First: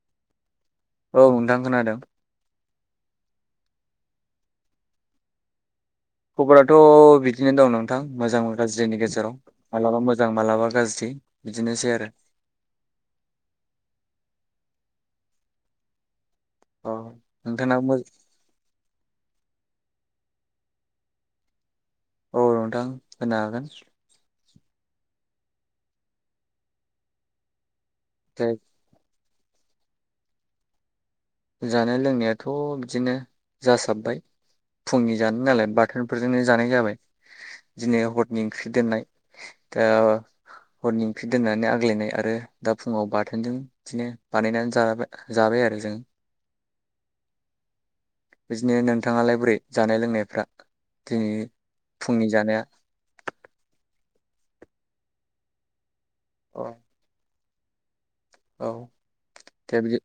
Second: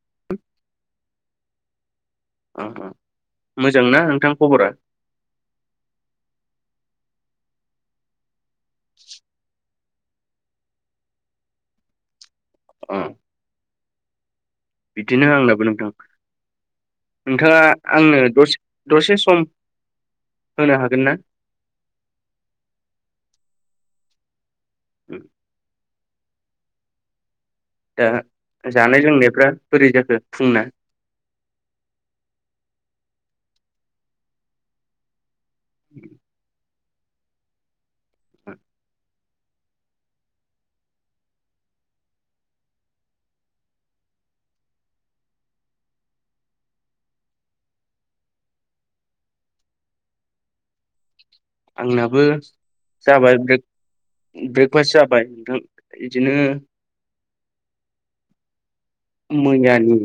[unintelligible] औ नोंथां खोनादों। ओम ओम मोजां ना नोंथां खबरा? खबराथ‌ बिदिनो दं नोंथां मोजां गाज्रिनि गेजेराव माब्लाबा मोजां माब्लाबा गाज्रि बिदिनोसै आरो। उम बिदिनो आंनाबो नोंथां। औ नोंथाङा आंनो दसे दसे सम होनो हागोन ना? औ औ नोंथां होनो हागोन। उम, दा ओमफ्राय जानाय लोंनाय फ्राय बोरै जाखो फुंना? जानाय लोंनायाथ बिदिनो जासाबबाय फुंनि जानाय नालाय बाथोनफोरजोंनो जानाय जाबाय। दिनै हरनि ओंख्रि दोननाय दा हरनि ओंख्रि दोननानै आग्लायनाय आरो दा फुङाव बाथोनजों बिदिनो बानायनानै जा जाबाय आरो जों। बिदिनो नोंथाङालाय बोरै जानाय लोंनायफ्रा? दिनै आंनाबो फुंनि जानाया जाबाय ब्रेकफास जाबाय नोंथां। बिदिनो औ औ दे बिदि मोयानि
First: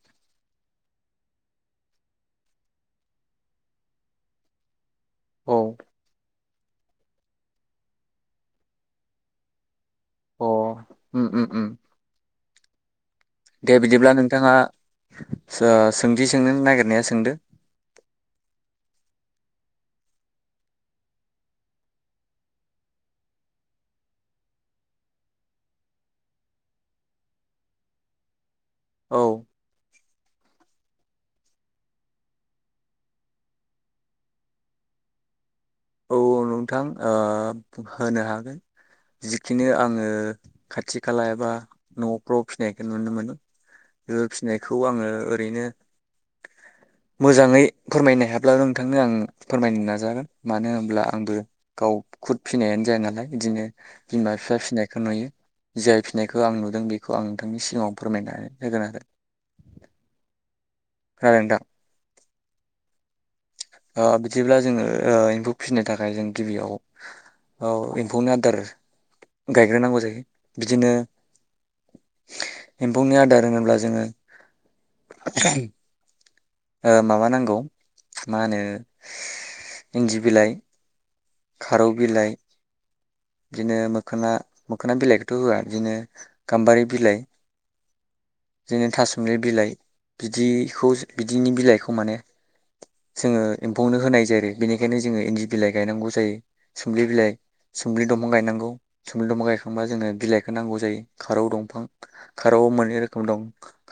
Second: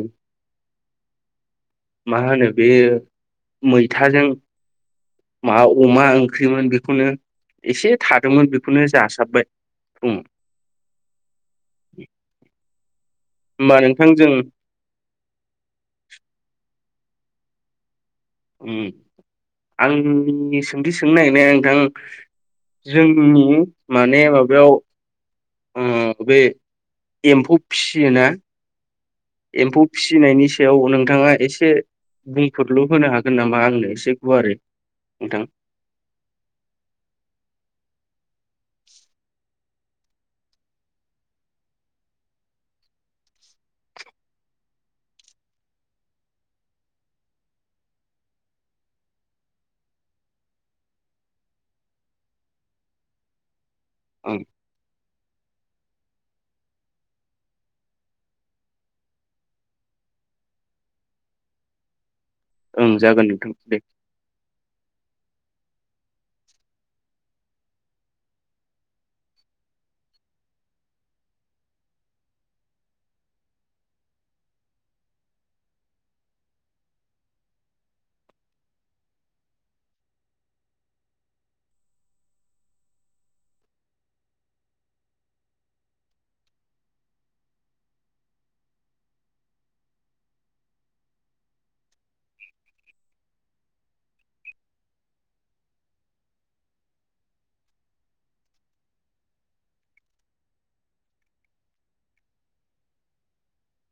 मा होनो बे मैथाजों मा औ अमा ओं ओंख्रिमोन बेखौनो एसे थादोंमोन बेखौनो जासाबबाय। फुङाव अ ओम ओम ओम दे होमबा नोंथां बिदिब्ला जों नोंथाङा सो सोंथि सोंनो नागिरनाया सोंदो? ओ आंनि सोंथि सोंनो नागिरनाया नोंथां जोंनि माने माबायाव ओम बे एम्फौ फियो ना औ एमफौ फिसिनायनि सायाव नोंथाङा एसे बुंफुरल होनो हागोन नामा आंनो एसे गुवार नोंथां? अ नोंथां ओ होनो हागोन। जि बिदिनो आङो खाथि खाला एबा न'फ्राव फिसिनायखौ नुनो मोनो बे फिसिनायखौ आङो ओरैनो मोजाङै फोरमायनो हायाब्लाबो नोंथांनो आं फोरमायनो नाजागोन मानो होनब्ला आं आंबो गाव खुद फिनायानो जाया नालाय बिदिनो बिमा ओं बिफा फिनायखौ नुयो जाय फिनायखौ आं नुदों बेखौ आं नोंथांनि सिगाङाव फोरमायनानै होगोन आरो जागोन नोंथां ओं जागोन नोंथां दे ओ बिदिब्ला जोङो ओ एमफौ फिनो थाखाय जों गिबियाव ओ एमफौनि आदार गायग्रोनांगौ जायो बिदिनो एमफौनि आदार होनोब्ला जोङो ओ माबा नांगौ मा होनो इनदि बिलाइ खारौ बिलाइ बिदिनो मोखोना मोखोना बिलाइखौथ' होआ बिदिनो गामबारि बिलाइ बिदिनो थासुमलि बिलाइ बिदिखौ बिदिनि बिलाइखौ माने जोङो एमफौनो होनाय जायो आरो बेनिखायनो जोङो इनदि बिलाइ गायनांगौ जायो सुमब्लि बिलाइ सुमब्लि दंफां गायनांगौ सुमबलि दंफां गायखांबा जोङो बिलाइखौ नांगौ जायो खारौ दंफां खारौआव मोनै रोखोम दं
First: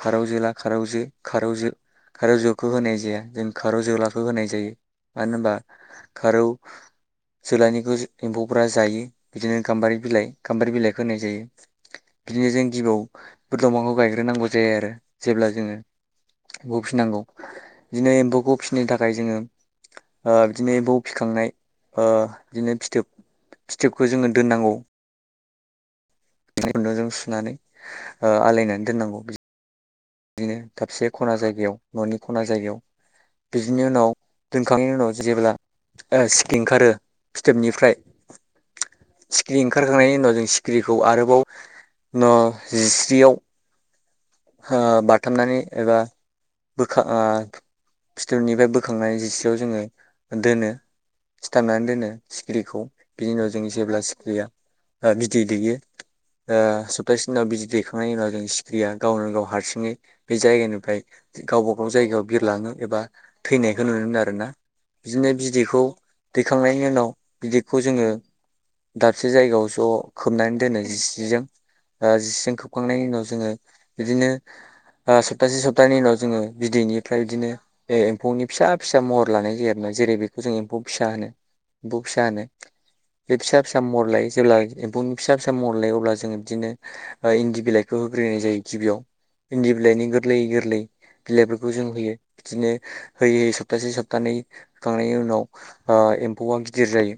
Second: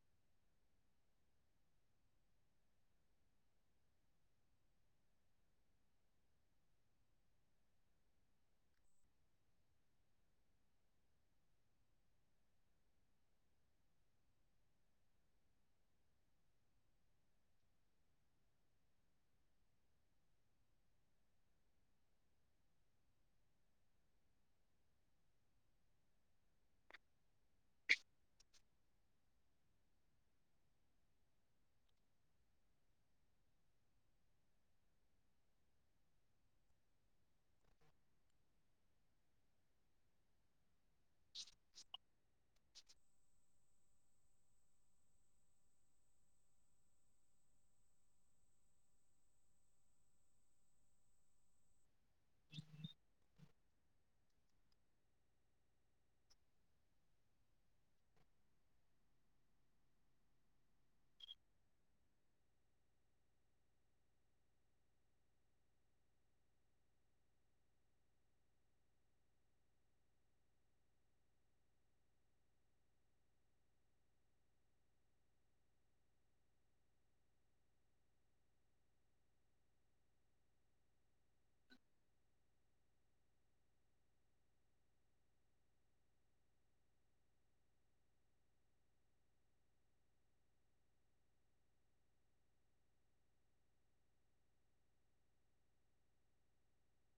खारौ जोला खारौ जो खारौ जो खारौ जोखौ होनाय जाया जों खारौ जोलाखौ होनाय जायो मानो होनबा खारौ जोलानिखौ एमफौखौ जायो बिदिनो गामबारि बिलाइ गामबारि बिलाइखौ होनाय जायो बिदिनो जों गिबियाव बे दंफांखौ गायग्रोनांगौ जायो आरो जेब्ला जोङो एमफौ फिसिनांगौ बिदिनो एमफौखौ फिनो थाखाय जोङो ओ इदिनो एमफौ फिखांनाय ओ इदिनो फिथोब फिथोबखौ जोङो दोननांगौ खुनदुंजों सुनानै ओ आलायनानै दोननांगौ बि बिदिनो दाबसे ख'ना जायगायाव न'नि खना जायगायाव बिदिनि उनाव दोनखांनायनि उनाव जेब्ला सिखिरि ओंखारो फिथोबनिफ्राय सिखिरि ओंखारखांनायनि उनाव जों सि ख्रिखौ आरोबाव न जिस्रियाव ओ बाथाबनानै एबा बोखां फिथोबनिफ्राय बोखांनानै जिसेयाव जोङो दोनो सिथाबनानै दोनो सिखिरिखौ बिनि उनाव जों जेब्ला सिखिरिया बिदै दैयो सप्तासेनिनाव बिदै दैखांनायनि उनाव जों सिखिरिया गावनो गाव हारसिङै बे जायगानिफ्राय गावबा गाव जायगायाव बिरलाङो एबा थैनायखौ नुनो मोनो आरोना बिदिनो बिदैखौ दैखांनायनि उनाव बिदैखौ जोङो दाबसे जायगायाव ज' खोबनानै दोनो जिस्रिजों दा जिस्रिजों खोबखांनायनि उनाव जोङो इदिनो ओ सप्तासे सप्तानैनि उनाव जोङो बिदैनिफ्राय बिदिनो एमफौनि फिसा फिसा महर लानाय जायो आरोना जेरै बेखौ जों एमफौ फिसा होनो एमफौ फिसा होनो बे फिसा फिसा महर लायो जेब्ला एमफौनि फिसा फिसा महर लायो अब्ला जोङो बिदिनो ओ इनदि बिलाइखौ होग्रोनाय जायो गिबियाव इनदि बिलाइनि गोरलै गोरलै बिलाइफोरखौ जों होयो बिदिनो होयै होयै सप्तासे सप्तानै होखांनायनि उनाव ओ एमफौआ गिदिर जायो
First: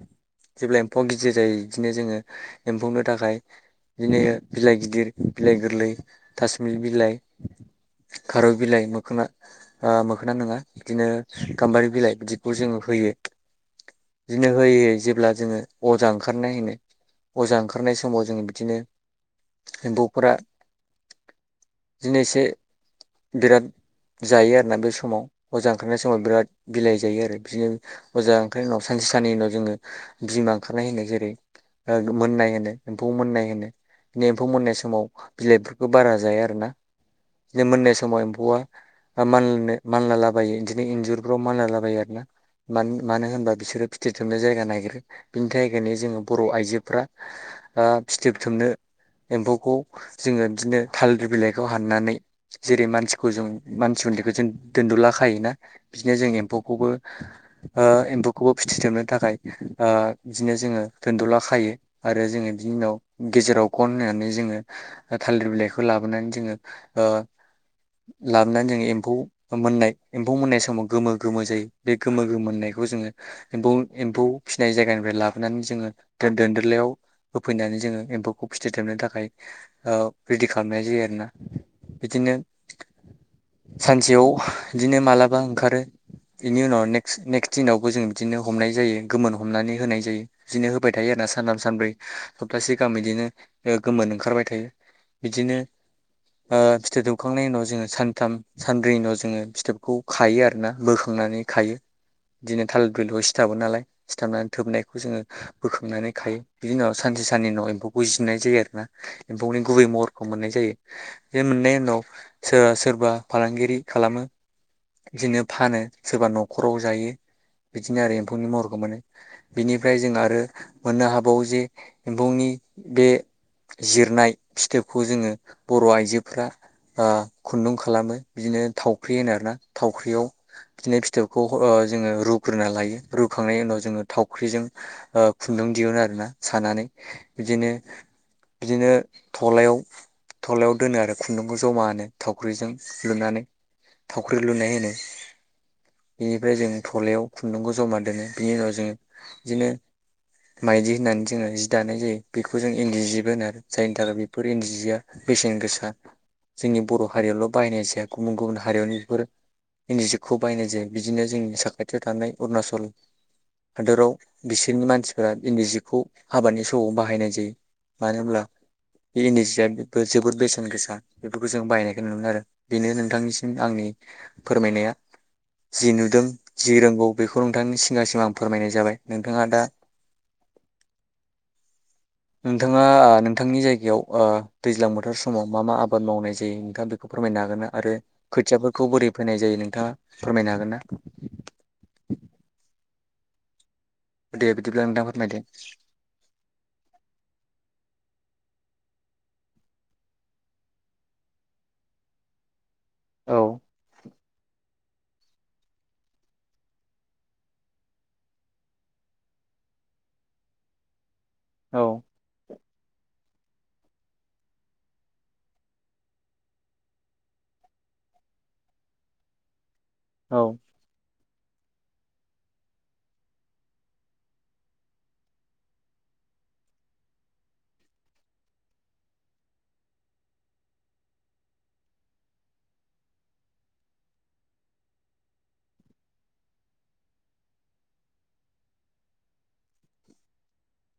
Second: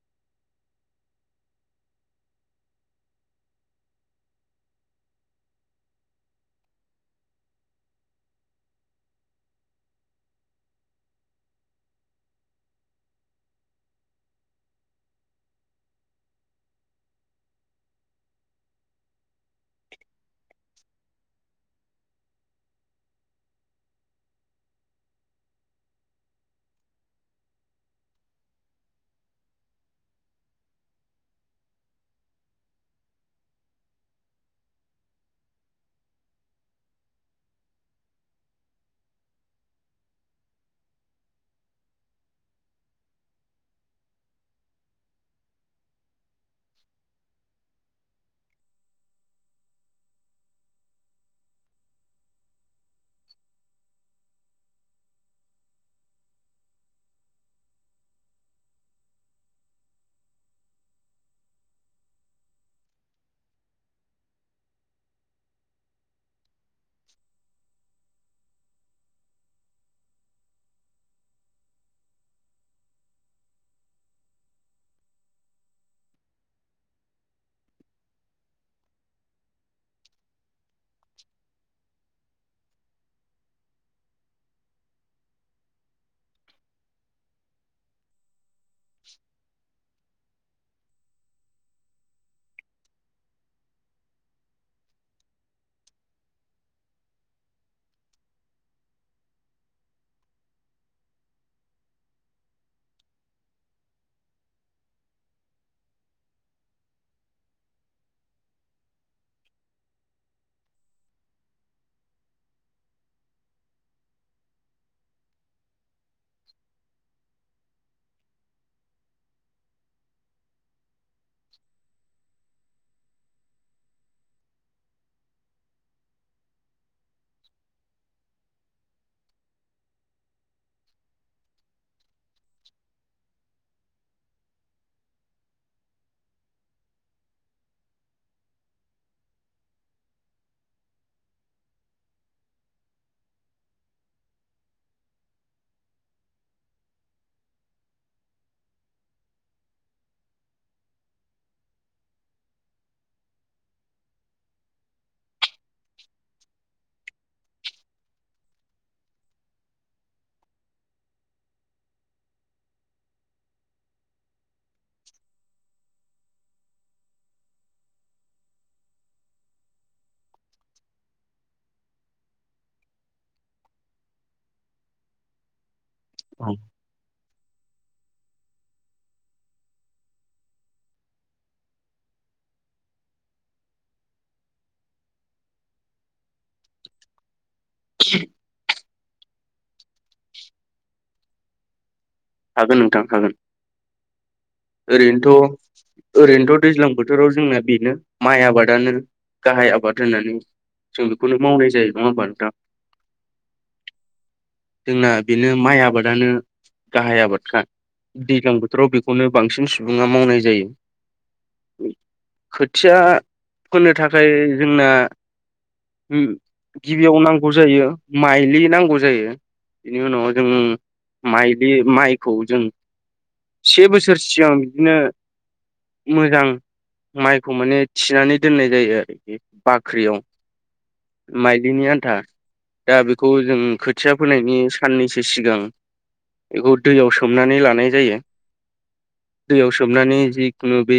जेब्ला एमफौआ गिदिर जायो इदिनो जोङो एमफौनो थाखाय बिदिनो बिलाइ गिदिर बिलाइ गोरलै थासोमलि बिलाइ खारं बिलाइ मोखोना ओ मोखोना नङा बिदिनो गामबारि बिलाइ इदिखौ जोङो होयो इदिनो होयो जेब्ला जोङो अजा ओंखारनाय होनो अजा ओंखारनाय समाव जोङो बिदिनो एमफौफोरा दिनै एसे बिराद जायो आरोना बे समाव अजा ओंखारनाय समाव बिराद बिलाइ जायो आरो बिदिनो अजा ओंखारनायनि उनाव सानसे सानननि उनाव जोङो बिमा ओंखारनाय होनो जेरै मोननाय होनो एमफौ मोननाय होनो बि एमफौ मोननाय समाव बिलाइफोरखौ बारा जाया आरोना बिनो मोननाय समाव एमफौआाननो मानलालाबायो इदिनो इनजुरफ्राव मानलालाबायो आरो ना मानो होनबा बिसोरो फिथोब थोबनो जायगा नागिरो बिनि थाखायनो जोङो बर' आइजोफ्रा ओ फिथोब थोबनो एमफौखौ जोङो बिदिनो थालिर बिलाइखौ हाननानै जेरै मानसिखौ जों मानसि उनदैखौ जों दोनद'ला खायोना बिदिनो जों एमफौखौबो ओ एमफौखौबो फिथिथोबनो थाखाय ओ बिदिनो जोङो दोनद'ला खायो आरो जोङो बिनि उनाव गेजेराव गन होनानै जोङो थालिर बिलाइखौ लाबोनानै जोङो ओ लाबोनानै जोङो एमफौ मोननाय एमफौ मोननाय समाव गोमो गोमो जायो बे गोमो गोमो मोननायखौ जोङो एमफौ एमफौ फिसिनाय जायगानिफ्राय लाबोनानै जोङो दोनदोलायाव होफैनानै जोङो एमफौखौ फिथोब थोबनो थाखाय ओ रेडि खालामनाय जायो आरोना इदिनो सानसेयाव इदिनो मालाबा ओंखारो बेनि उनाव नेक्स नेक्स्ट दिनावबो जों इदिनो हमनाय जायो गोमोन हमनानै होनाय जायो बिदिनो होबाय थायोना सानथाम सानब्रै सप्तासे गाहाम इदिनो गोमोन ओंखारबाय थायो बिदिनो ओ फिथोब दोबखांनायनि उनाव जोङो सानथाम सानब्रैनि उनाव जोङो फिथोबखौ खायो आरोना बोखांनानै खायो इदिनो थालिर दख'लाव [unintelligible] सिथाबो नालाय सिथाबनानै थोबनायखौ जोङो बोखांनानै खायो बिदिनि उनाव सानसे सानननि उनाव एमफौखौ जिरनाय जायो आरो ना एमफौनि गुबै महरखौ मोननाय जायो बे मोननायनि उनाव सोर सोरबा फालांगिरि खालामो बिदिनो फानो सोरबा न'खराव जायो बिदिनो आरो एमफौनि महरखौ मोनो बिनिफ्राय जों आरो मोननो हाबावो जे एमफौनि बे जिरनाय फिथोबखौ जोङो बर' आइजोफ्रा ओ खुनदुं खालामो बिदिनो थावख्रि होनो आरोना थावख्रियाव बिदिनो फिथोबखौ जोङो रुग्रोना लायो रुखांनायनि उनाव जोङो थावख्रिजों ओ खुनदुं दिहुनुन आरोना सानानै बिदिनो बिदिनो थ'लायाव थ'लायाव दोनो आरो खुनदुंखौ जमा होनो थावख्रिजों लुनानै थावख्रि लुनाय होनो बेनिफ्राय जों थलायाव खुनदुंखौ ज'मा दोनो बिनि उनाव जोङो बिदिनो माइदि होननानै जोङो जि दानाय जायो बेखौ जों इनदि जिबो होनानै जायनि थाखाय बेफोर इनदि जिया बेसेन गोसा जोंनि बर' हारियावल' बाहायनाय जाया गुबुन गुबुन हारियावनो बेफोर इनदि जिखौ बाहायनाय जायो बिदिनो जोंनि साखाथियाव थानाय अरुणाचल हादराव बिसोरनि मानसिफोरा इनदि जिखौ हाबानि समाव बाहायनाय जायो मानो होनब्ला बे इनदि जिया बेबो जोबोद बेसेन गोसा बेफोरखौ जों बायनायखौ नु [unintelligible] आरो बेनो नोंथांनिसिम आंनि फोरमायनाया जि नुदों औ जि रोंगौ बेखौ फोरोंथनि [unintelligible] सिगांसिम आं फोरमायनाय जाबाय नोंथाङा दा नोंथाङा ओ नोंथांनि जायगायाव दैज्लां बोथोर समाव मा मा आबाद मावनाय जायो नोंथाङा बेखौ फोरमायनो हागोन ना? आरो खोथियाफोरखौ बोरै फैनाय जायो नोंथाङा फोरमायनो हागोन ना? हागोन नोंथां हागोन दे बिदिब्ला नोंथां फोरमायदो ओरैनोथ' ओरैनोथ' दैज्लां बोथोराव जोंना बेनो माइ आबादानो गाहाय आबाद होननानै जों बेखौनो मावनाय जायो नङा होमबा नोंथां? औ जोंना बेनो माइ आबादानो गाहाय आबादखा दैज्लां बोथोराव बेखौनो बांसिन सुबुङा मावनाय जायो । औ खोथिया फोनो थाखाय जोंना ओम गिबियाव नांगौ जायो माइलि नांगौ जायो । बेनि उनाव जों औ माइ बे माइखौ जों से बोसोर बोसोर सिगां बिदिनो मोजां माइखौ माने थिनानै दोननाय जायो आरोखि बाख्रियाव माइलिनि आन्था दा बेखौ जों खोथिया फोनायनि साननैसो सिगां बेखौ दैयाव सोमनानै लानाय जायो । दैयाव सोबनानै जिखुनु बे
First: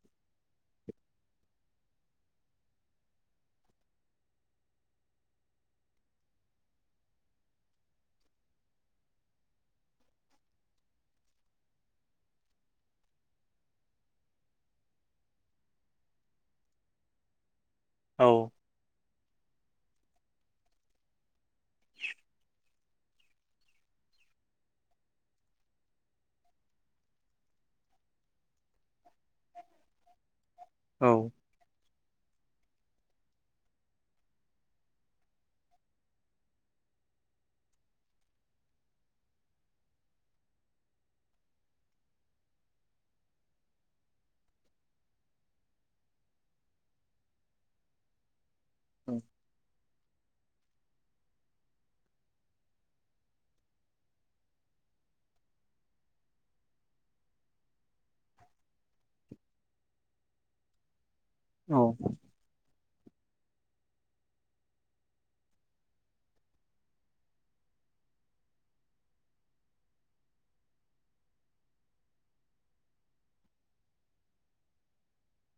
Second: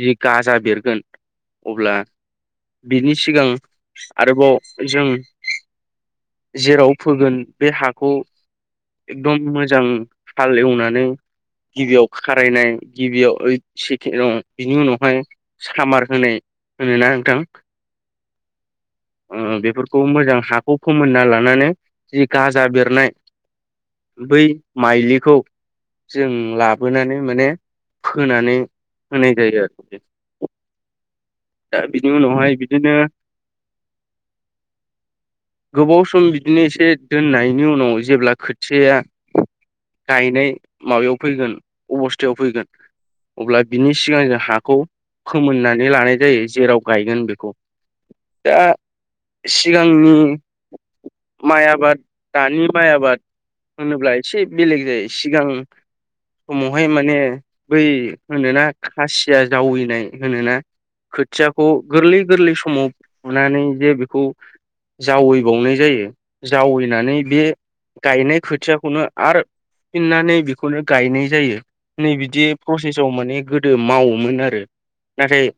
जि गाजा बेरगोन अब्ला बिनि सिगां आरोबाव जों जेराव फोगोन बे हाखौ एकदम मोजां फाल एवनानै गिबियाव खारायनाय गिबियाव ओइ सेके दं बिनि उनावहाय सामार होनाय होनोना नोंथां? औ ओ बेफोरखौ मोजां हाखौ फोमोनना लानानै जि गाजा बेरनाय बै माइलिखौ जों लाबो लाबोनानै माने फोनानै होनाय जायो आरो । औ बिनि उनावहाय बिदिनो गोबाव सम बिदिनो एसे दोननायनि उनाव जेब्ला खोथिया गायनाय माबायाव फैगोन अबस्थायाव फैगोन अब्ला बिनि सिगां जों हाखौ फोमोननानै लानाय जायो जेराव गायगोन बेखौ दा सिगांनि माइ आबाद दानि माइ आबाद होनोब्ला एसे बेलेग जायो सिगां समावहाय माने बै होनोना खासिया जावैनाय होनोना खोथियाखौ औ गोरलै गोरलै समाव फुनानै बि बेखौ जावैबावनाय जायो जावैनानै बे गायनाय खोथियाखौनो आरो फुफिननानै बेखौनो गायनाय जायो नै बिदि प्रसेसाव माने गोदो मावोमोन आरो नाथाय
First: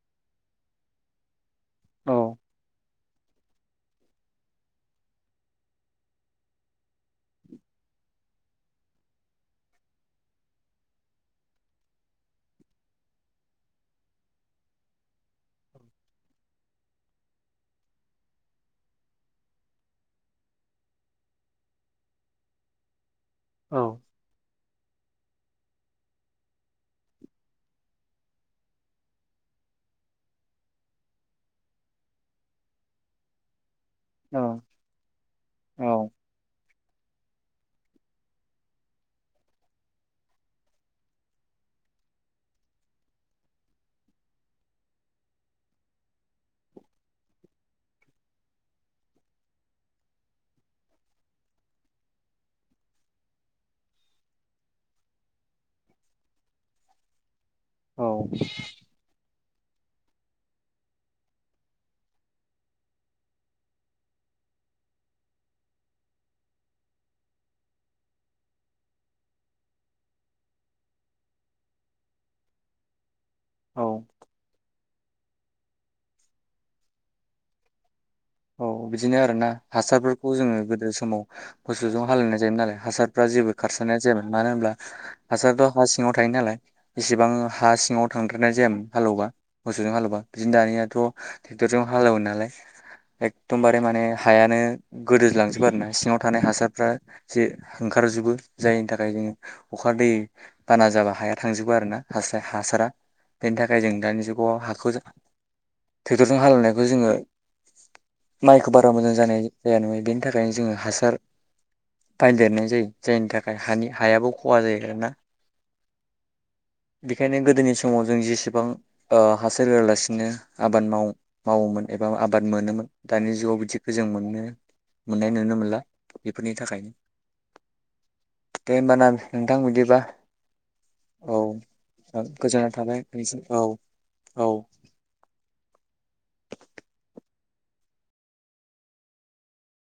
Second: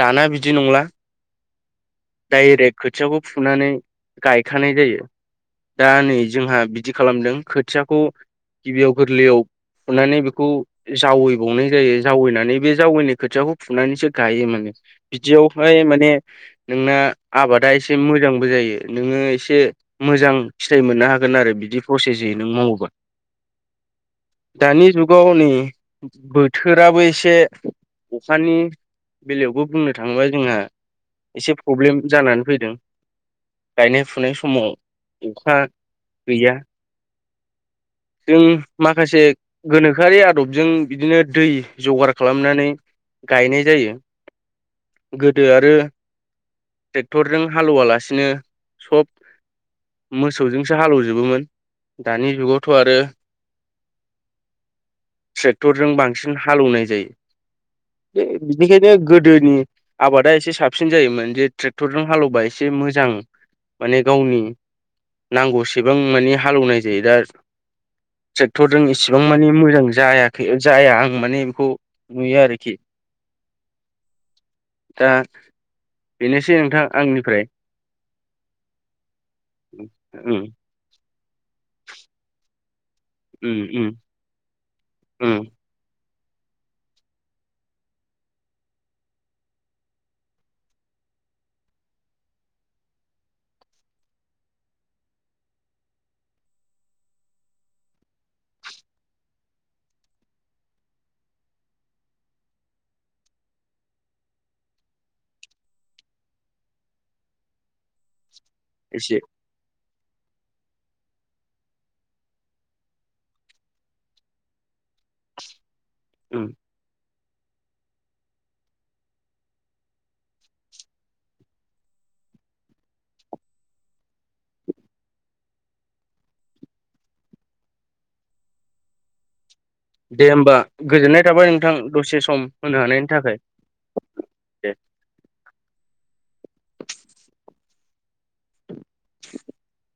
दाना बिदि नंला औ डाइरेक्ट खोथियाखौ फुनानै गायखानाय जायो दा नै जोंहा बिदि खालामदों खोथियाखौ गिबियाव गोरलैयाव फुनानै बेखौ जावैबावनाय जायो जावैनानै बे जावैनाय खोथियाखौ फुनानैसो गायो माने बिदियावहाय माने नोंना आबादा एसे मोजांबो जायो नोङो एसे मोजां फिथाइ मोननो हागोन आरो बिदि प्रसेसयै नों मावोबा दानि जुग गावनि बोथोराबो एसे अखानि बेलायावबो बुंनो थाङोबा जोंहा एसे प्रब्लेम जानानै फैदों । गायनाय फुनाय समाव अखा औ गैया । जों माखासे गोनोखोआरि आदबजों बिदिनो दै जगार खालामनानै गायनाय जायो गोदो आरो ट्रेक्टरजों हालौवालासिनो सब मोसौजोंसो हालौवजोबोमोन दानि जुगाव थ' आरो ट्रेक्टरजों बांसिन हालेवनाय जायो । औ बे बिदिखायनो गोदोनि आबादा एसे साबसिन जायोमोन जे ट्रेक्टरजों हालेवबा एसे मोजां माने गावनि नांगौसेबां माने हालौवनाय जायो दा । ट्रेक्टरजों इसिबां माने मोजां जायाखै जाया आं माने बेखौ नुयो आरोखि । औ दा बेनोसै नोंथां आंनिफ्राय औ बिदिनो आरोना हासारफोरखौ उम जोङो गोदो समाव मोसौजों हालेवनाय जायोमोन नालाय हासार फ्रा जेबो उम उम खारसारनाय जायामोन मानो होनब्ला उम हासार [unintelligible] सिङाव थाय नालाय एसेबां हा सिङाव थांद्रानाय जायामोन हालेवबा मोसौजों हालेवबा बिदिनो दानियाथ' ट्रेक्टरजों हालेवो नालाय । एखदमबारे माने हायानो गोदोज्लांजोबो आरो ना सिङाव थानाय हासारफ्रा जे ओंखारजोबो जायनि थाखाय जोङो अखा दै बाना जाबा हाया थांजोबो आरो ना हासारा बेनि थाखाय जों दानि जुगाव हाखौ ट्रेक्टरजों हालेवनायखौ जोङो माइखौ बारा मोजां एसे जानाय जाया नुनो बेनि थाखायनो जोङो हासार बायदेरनाय जायो जायनि थाखाय हानि हायाबो खहा जायो आरोना । ओम बेखायनो गोदोनि समाव जों जेसेबां ओ हासार होआलासिनो आबाद माव मावोमोन एबा आबाद मोनोमोन दानि जुगाव बिदिखौ जों मोननो मोननाय नुनो मोनला बेफोरनि थाखायनो दे होमबा ना? बिदिबा दे होमबा गोजोननाय औ थाबाय नोंथां दसे सम गोजोननाय होनो थाबाय हानायनि थाखाय नोंसिम औ औ दे । [inaudible]